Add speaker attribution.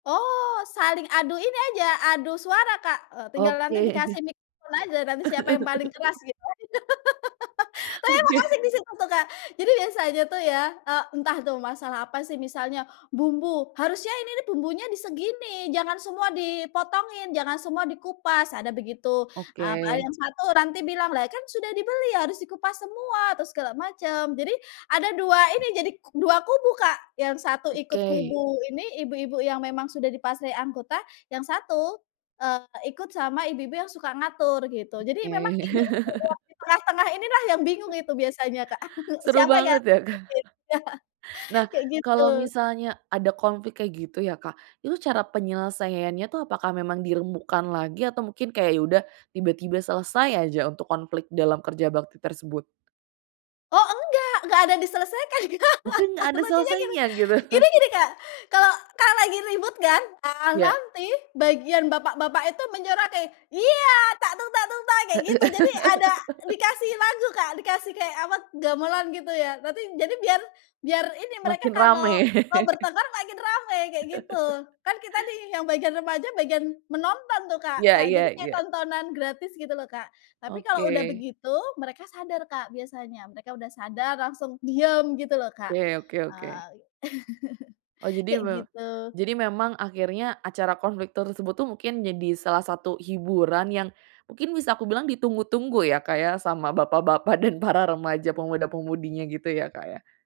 Speaker 1: Oh saling adu ini aja, adu suara Kak, eee, tinggal
Speaker 2: Oke.
Speaker 1: nanti dikasih mic aja nanti siapa yang paling keras gitu aja. Tapi emang
Speaker 2: Oke.
Speaker 1: asik di situ tuh Kak. Jadi biasanya tuh ya, eee, entah tuh masalah apa sih misalnya bumbu, "Harusnya ini nih bumbunya di segini, jangan semua dipotongin, jangan semua dikupas." Ada begitu, mmm, ada
Speaker 2: Oke.
Speaker 1: yang satu nanti bilang, "Lah kan sudah dibeli harus dikupas semua," atau segala macem. Jadi ada 2 ini, jadi k 2 kubu Kak, yang satu ikut
Speaker 2: Oke.
Speaker 1: kubu ini, ibu-ibu yang memang sudah di fase anggota yang satu, eee, ikut sama ibu-ibu yang suka ngatur gitu, jadi
Speaker 2: Oke.
Speaker 1: memang ibu-ibu yang di tengah-tengah inilah yang bingung itu biasanya Kak.
Speaker 2: Seru
Speaker 1: Siapa yang
Speaker 2: banget ya Kak?
Speaker 1: diikutin.
Speaker 2: Nah
Speaker 1: Kayak
Speaker 2: kalau
Speaker 1: gitu.
Speaker 2: misalnya ada konflik kayak gitu ya Kak, itu cara penyelesaiannya tuh apakah memang dirembukan lagi atau mungkin kayak ya udah tiba-tiba selesai aja untuk konflik dalam kerja bakti tersebut?
Speaker 1: Oh enggak enggak ada diselesaikan.
Speaker 2: Mungkin gak ada
Speaker 1: Lucunya gini.
Speaker 2: selesainya gitu?
Speaker 1: Gini gini Kak, kalau kalau lagi ribut kan, ah
Speaker 2: Ya.
Speaker 1: nanti bagian bapak-bapak itu menyoraki, "Ya! Tak tung tak tung, tak!"
Speaker 2: E
Speaker 1: kayak
Speaker 2: e
Speaker 1: gitu, jadi ada dikasih lagu Kak, dikasih kayak apa gamelan gitu ya, nanti jadi biar biar ini, mereka
Speaker 2: Makin rame.
Speaker 1: kalau mau bertengkar makin ramai kayak gitu, kan kita nih yang bagian remaja bagian menonton tuh Kak,
Speaker 2: Ya
Speaker 1: eee, jadi
Speaker 2: ya
Speaker 1: kayak
Speaker 2: ya.
Speaker 1: tontonan gratis gitu lho Kak, tapi kalau udah
Speaker 2: Oke.
Speaker 1: begitu, mereka sadar Kak biasanya, mereka udah sadar, langsung diem gitu lho Kak.
Speaker 2: Oke oke oke.
Speaker 1: Eee.
Speaker 2: Oh, jadi
Speaker 1: Kayak
Speaker 2: mem
Speaker 1: gitu.
Speaker 2: jadi memang akhirnya acara konflik tersebut tuh mungkin jadi salah satu hiburan yang mungkin bisa aku bilang ditunggu-tunggu ya Kak, ya, sama bapak-bapak dan para remaja pemuda-pemudinya gitu ya Kak ya?